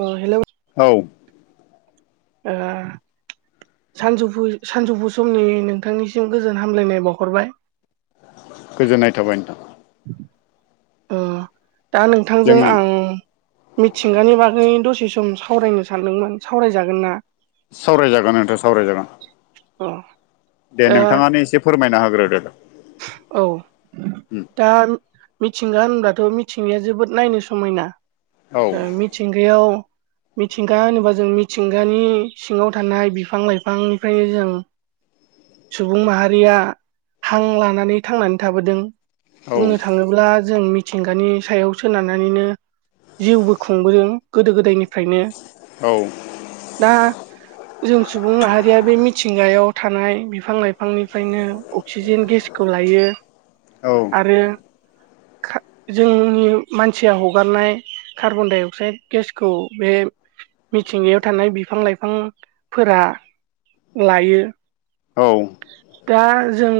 औ हेलौ औ ओ सानजौफु सानजौफु समनि नोंथांनिसिम गोजोन हामलायनाय बावहरबाय गोजोननाय थाबाय नोंथां। अ दा नोंथांजों जोङो आं मिथिंगानि बागै दसे सम सावरायनो सानदोंमोन सावरायजागोनना सावराय जागोन नोंथां सावराय जागोन अ दे दा नोंथाङानो एसे फोरमायना होग्रोदो। औ दा मि थिंगा होनब्लाथ' मिथिंगाया जोबोद नायनो समायना औ मिथिंगायाव मिथिंगा होनोबा जों मिथिंगानि सिङाव थानाय बिफां लाइफांनिफ्राय बाहायो जों सुबुं माहारिया हां लानानै थांनानै थाबोदों। औ बुंनो थाङोब्ला जों मि थिंगानि सायाव सोनारनानैनो जिउबो खुंबोदों गोदो गोदायनि फ्रायनो औ ना जों सुबुं माहारिया बे मिथिंगायाव थानाय बिफां लाइफांनिफ्रायनो अक्सिजेन गेसखौ लायो। औ आरो जोंनि मानसिया हगारनाय कार्बनडाइ अक्साइड गेसखौ बे मिथिंगायाव थानाय बिफां लाइफांफोरा लायो। औ दा जों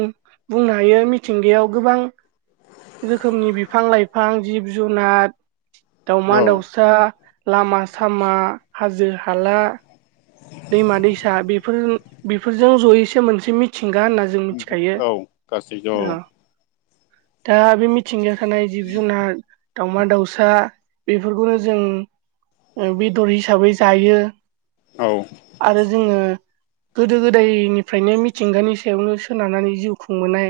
बुंनो हायो मिथिंगायाव गोबां रोखोमनि बिफां लाइफां जिब जुनार दावमा औ दाउसा लामा सामा हाजो हाला दैमा दैसा बेफोर बेफोरजों जयैसो मोनसे मिथिं गा होनना जों मिथिखायो। औ गासैबो दा बे मिथिंगायाव थानाय जिब जुनार दाउमा दाउसा बेफोरखौनो जों बेदर हिसाबै जायो। औ आरो जोङो गोदो गोदायनिफ्रायनो मिथिंगानि सायावनो सोनारनानै जिउ खुंबोनाय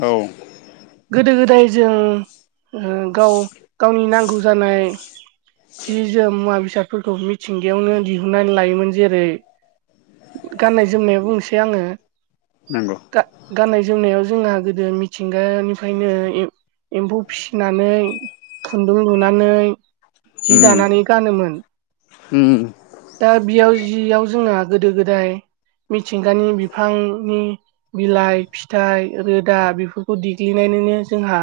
औ गोदो गोदाय जों ओ गाव गावनि नांगौ जानाय जि जोम मुवा बेसाद फोरखौ मिथिंगायावनो दिहुननानै लायोमोन। जेरै गाननाय जोमनायाव बुंसै आङो नंगौ गाननाय जोमनायाव जोंहा गोदो मिथिंगानिफ्रायनो एम्फौ फिसिनानै खुन्दुं लुनानै जि उम दानानै गानोमोन उम दा बेयाव जियाव जोंना गोदो गोदाय मिथिंगानि बिफांनि बिलाइ फिथाइ रोदा बेफोरखौ देग्लिनाय बिनिनो जोंहा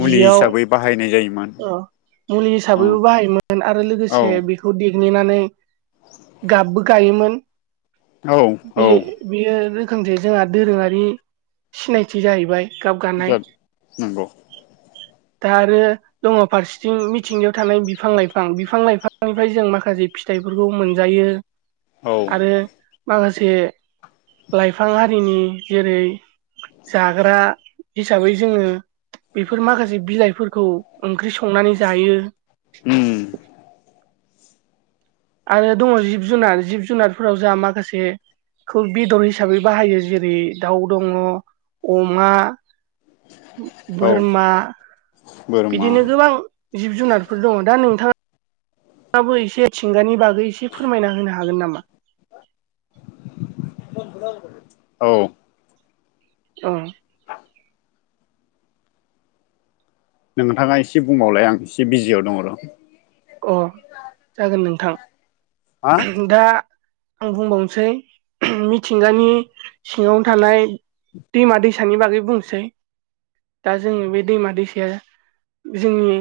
मुलि हिसाबै बाहायनाय जायोमोन अ मुलि औ हिसाबैबो बाहायोमोन आरो औ लोगोसे बेखौ दे ग्लिनानै गाबबो गायोमोन औ औ बे बेयो [unintelligible] से जोंहा दोरोङारि सिनायथि जाहैबाय। गाब गानाय [unintelligible] नोंगौ। दा आरो दङ फारसेथिं मिथिंगायाव थानाय बिफां लाइफां बिफां लाइफांनिफ्राय जों माखा से फिथाइफोरखौ मोनजायो औ आरो माखा से लाइफां हारिनि जेरै जाग्रा हिसाबै जोङो बेफोर माखासे बिलाइफोरखौ ओंख्रि स संनानै जायो। उम आरो दङ' जिब-जुनार जिब-जुनारफोराव जाहा माखासे खौ बेदर हिसाबै बाहायो जेरै दाउ दङ अमा औ बोरमा बोरमा बिदिनो गोबां जिब-जुनारफोर दङ दा नोंथां आबो एसे थिंगानि बागै एसे फोरमायना होनो हागोन नामा? औ अ नोंथाङा एसे बुंबावलाय आं एसे बिजियाव दङ र' अ जागोन नोंथां हा दा आं बुंबावनसै मिथिंगानि सिङावनो थानाय दैमा दैसानि बागै बुंसै। दा जोङो बे दैमा दैसाया जोंनि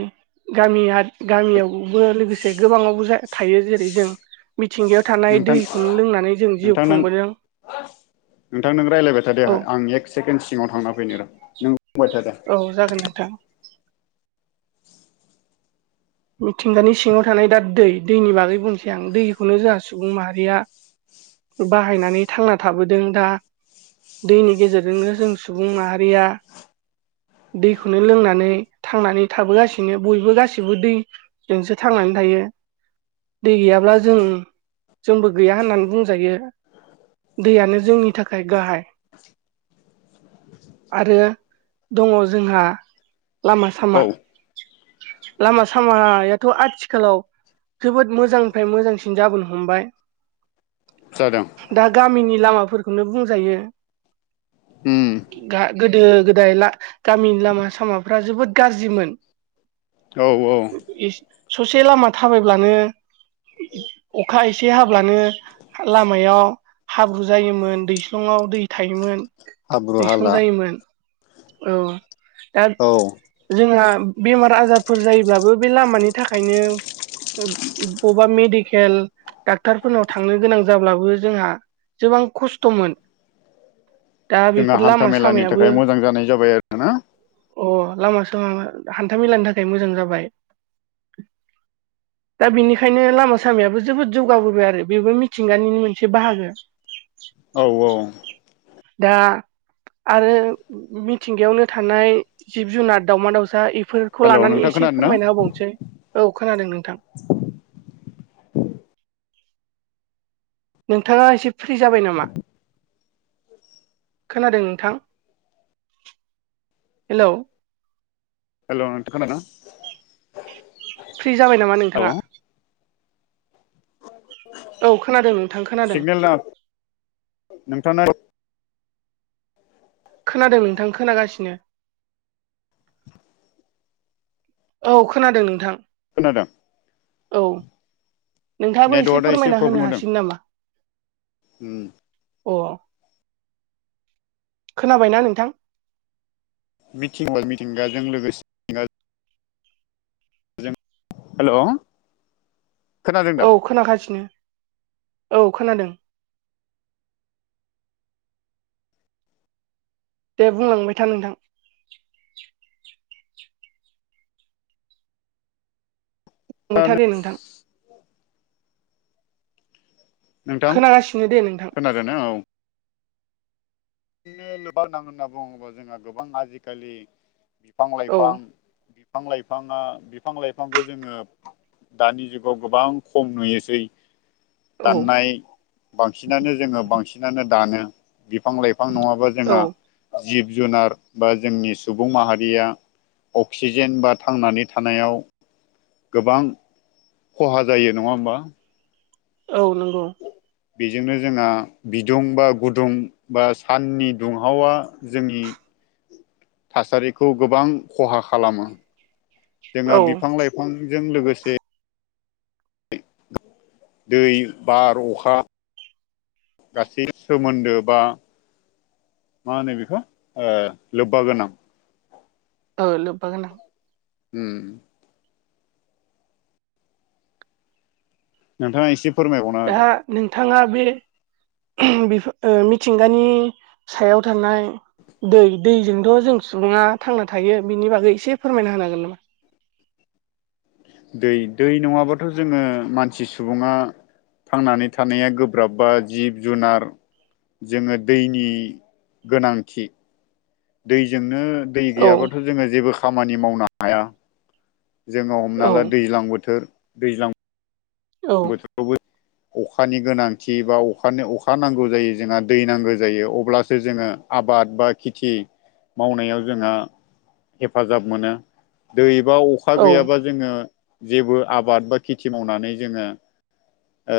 गामि हाथ गामियाव बो लोगोसे गोबाङावबो जा थायो जेरै जों मिथिंगायाव थानाय नोंथां दैखौनो नोंथां लोंनानै जों जिउ नों खुंबोदों। नोंथां नों रायज्लायबाय थादे औ आं एक सेकेण्ड सिङाव थांना फैनो र' नों बुंबाय थादो औ जागोन नोंथां। मिथिंगानि सिङाव थानाय दा दै दैनि बागै बुंसै आं दैखौनो जोहा सुबुं माहारिया बाहायनानै थांना थाबोदों दा दैनि गेजेरजोंनो जों सुबुं माहारिया दैखौनो लोंनानै थांनानै थाबोगासिनो बयबो गासिबो दै जोंसो थांनानै थायो। दै गैयाब्ला जों जोंबो गैया होननानै बुंजायो। दैयानो जोंनि थाखाय गाहाय आरो दङ जोंहा लामा सामा औ लामा सामायाथ' आथिखालाव जोबोद मोजांनिफ्राय मोजांसिन जाबोनो‌ हमबाय जादों। दा गामिनि लामाफोरखौनो बुंजायो हम गा गोदो गोदाय ला गामिनि लामा सामाफ्रा जोबोद गाज्रिमोन। औ औ। ससे लामा थाबायब्लानो अखा एसे हाब्लानो लामायाव हाब्रु जायोमोन दैस्लंआव दै थायोमोन। हाब्रु दैस्लं हाला जायोमोन औ दा औ जोंहा बेमार आजारफोर जायोब्लाबो बे लामानि थाखायनो ओ बबबा मेडिकेल डाक्टरफोरनाव थांनो गोनां जाब्लाबो जोंहा जोबां खसथ'मोन। दा जोंहा बेफोर हान्था लामा मेलानि सामायाबो थाखाय मोजां जानाय जाबाय आरो ना अ लामा सामा हानथा मेलानि थाखाय मोजां जाबाय। दा बिनिखायनो लामा सामायाबो जोबोद जौगाबोबाय आरो बेबो मिथिंगानि मोनसे बाहागो। औ औ दा आरो मिथिंगायावनो थानाय जिब-जुनार दाावमा- दाउसा एफो खौ हेल' लानानै नोंथां एसे खोनादों ना फोरमायना होबावनोसै औ खोनादों नोंथां नोंथाङा एसे फ्रि जाबाय नामा? खोनादों नोंथां हेलौ हेलौ नोंथां खोनादों ना? फ्रि जाबाय नामा नोंथाङा औ खोनादों नोंथां खोनादों सिगनेला नोंथाङा खोनादों नोंथां खोनागासिनो औ खोनादों नोंथां खोनादों औ नोंथाङाबो नेटवार्कआ एसे फोरमायना होनो प्रब्लेम होदों हासिगोन नामा उम अ खोनाबायना नोंथां मिथिं मिथिंगाजों लोगोसे [unintelligible] जों हेलौ औ खोनाखासिनो औ खोनादों दे बुंलांबाय था नोंथां बुंबायथादे नोंथां नोंथां खोनागासिनो दे नोंथां खोनादों ना औ [unintelligible] होनना बुङोबा जोंहा गोबां आजिखालि बिफां औ लाइफां बिफां लाइफाङा बिफां लाइफांखौ जोङो दानि जुगाव गोबां खम नुयोसै औ दाननाय बांसिनानो जोङो बांसिनानो दानो बिफां बिफां नङाबा जोंहा औ जिब जुनार बा जोंनि सुबुं माहारिया अक्सिजेन बा थांनानै थानायाव गोबां खहा जायो नङा होमबा औ नंगौ बेजोंनो जोंहा बिदुं बा गुदुं बा साननि दुंहावा जोंनि [inaudible] थासारिखौ गोबां खहा खालामो जोंहा औ बिफां लाइफांजों लोगोसे दै बार अखा गासै सोमोन्दो बा मा होनो बेखौ ओ लोबबा गोनां औ लोबबा गोनां उम नोंथाङा एसे फोरमायबावनो हो दे थाङा बे बि मिथिंगानि सायाव थानाय दै दैजोंथ' जों सुबुङा थांना थायो बिनि बागै एसे फोरमायना होनो हागोन नामा दै दै नङाबाथ' जोङो मानसि सुबुङा थांनानै थानाया गोब्राब बा जिब जुनार जोङो दैनि गोनांथि दैजोंनो दै औ गैयाबाथ' जोङो जेबो खामानि मावनो हाया जोङो हमना औ ला दैज्लां बोथोर दैज्लां औ बोथोरावबो अखानि गोनांथि बा अखानि अखा नांगौ जायो जोंहा दै नांगौ जायो अब्लासो जोङो आ बाद बा खेथि मावनायाव जोंहा हेफाजाब मोनो दै बा अखा औ गैयाबा जोङो जेबो आबाद बा खेथि मावनानै जोङो ओ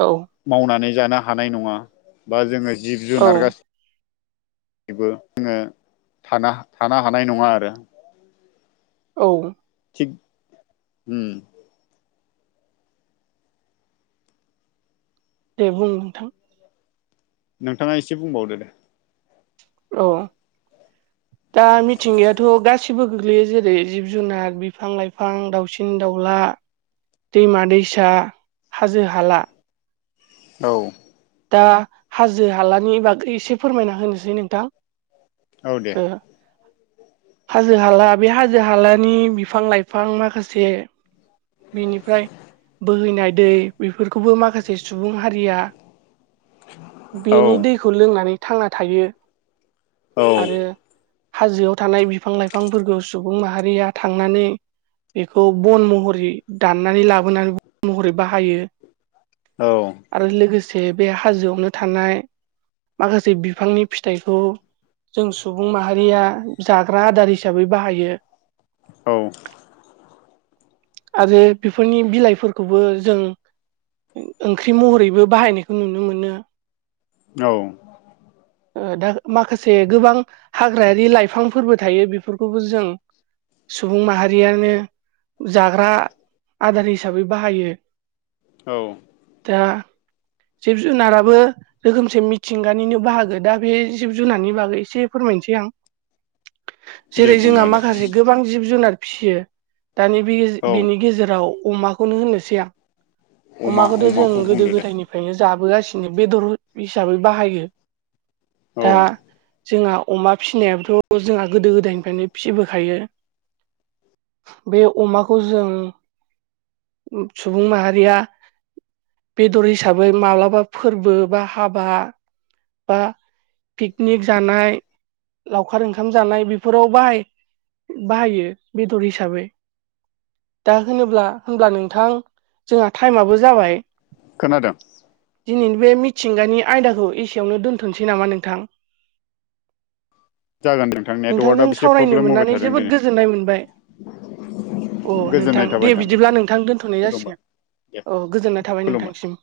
औ मावनानै जानो हानाय नङा बा जोङो जिब औ जुनार गासि बो जोङो थानो हानाय नङा आरो औ थिग उ दे बुं नोंथां नोंथाङा एसे बुंबावदो दे औ दा मिथिंगायाथ' गासिबो गोग्लैयो जेरै जिब जुनार बिफां लाइफां दाउसिन दाउला दैमा दैसा हाजो हाला औ दा हाजो हालानि बागै एसे फोरमायना होनोसै नोंथां। औ दे ओ हाजो हाला बे हाजो हालानि बिफां लाइफां माखासे बिनिफ्राय बोहैनाय दै बेफोरखौबो माखासे सुबुं हारिया औ बेनि दैखौ लोंनानै थांना थायो औ आरो हाजोआव थानाय बिफां लाइफांफोरखौ सुबुं माहारिया थांनानै बेखौ बन महरै दाननानै लाबोनानै बन महरै बाहायो। औ आरो लोगोसे बे हाजोआवनो थानाय माखासे बिफांनि फिथाइखौ जों सुबुं माहारिया जाग्रा आदार हिसाबै बाहायो औ आरो बेफोरनि बिलाइफोरखौबो जों ओंख्रि महरैबो बाहायनायखौ नुनो मोनो। औ ओ दा माखासे गोबां हाग्रायारि लाइफांफोरबो थायो बेफोरखौबो जों सुबुं माहारियानो जाग्रा आदार हिसाबै बाहायो औ दा [inaudible] जिब जुनाराबो रोखोमसे मिथिंगानिनो बाहागो दा बे जिब जुनारनि बागै एसे फोरमायनोसै आं दे जेरै बुंना जोंहा होदो माखासे गोबां जिब जुनार फिसियो दानि औ बिनि गेजेराव अमाखौनो होननोसै आं अमा अमाखौथ' जों अमाखौ गोदो बुंदो दे गोदायनिफ्रायनो जाबोगासिनो बेदर हिसाबै बाहायो औ दा जोंहा अमा फिसिनायाबोथ' जोंहा गोदो गोदायनिफ्रायनो फिसिबोखायो बे अमाखौ जों सुबुं माहारिया बेदर हिसाबै माब्लाबा फोरबो बा हाबा बा पिकनिक जानाय लावखार ओंखाम जानाय बेफोराव बाहाय बाहायो बेदर हिसाबै दा होनोब्ला होनब्ला नोंथां जोंहा टाइमाबो जाबाय खोनादों दिनैनि बे मिथिंगानि आयदाखौ एसेयावनो दोनथ'नोसै नामा नोंथां जागोन नोंथां नेटवार्कआ नोंथांजों एसे सावरायनो प्रब्लेम होबाय मोननानै थादों जोबोद दिनै गोजोननाय मोनबाय। अ नोंथां गोजोननाय थाबाय दे बिदिब्ला नोंथां दोनथ'नाय खुलुमबाय जासिगोन दे औ गोजोननाय थाबाय खुलुमबाय नोंथांसिम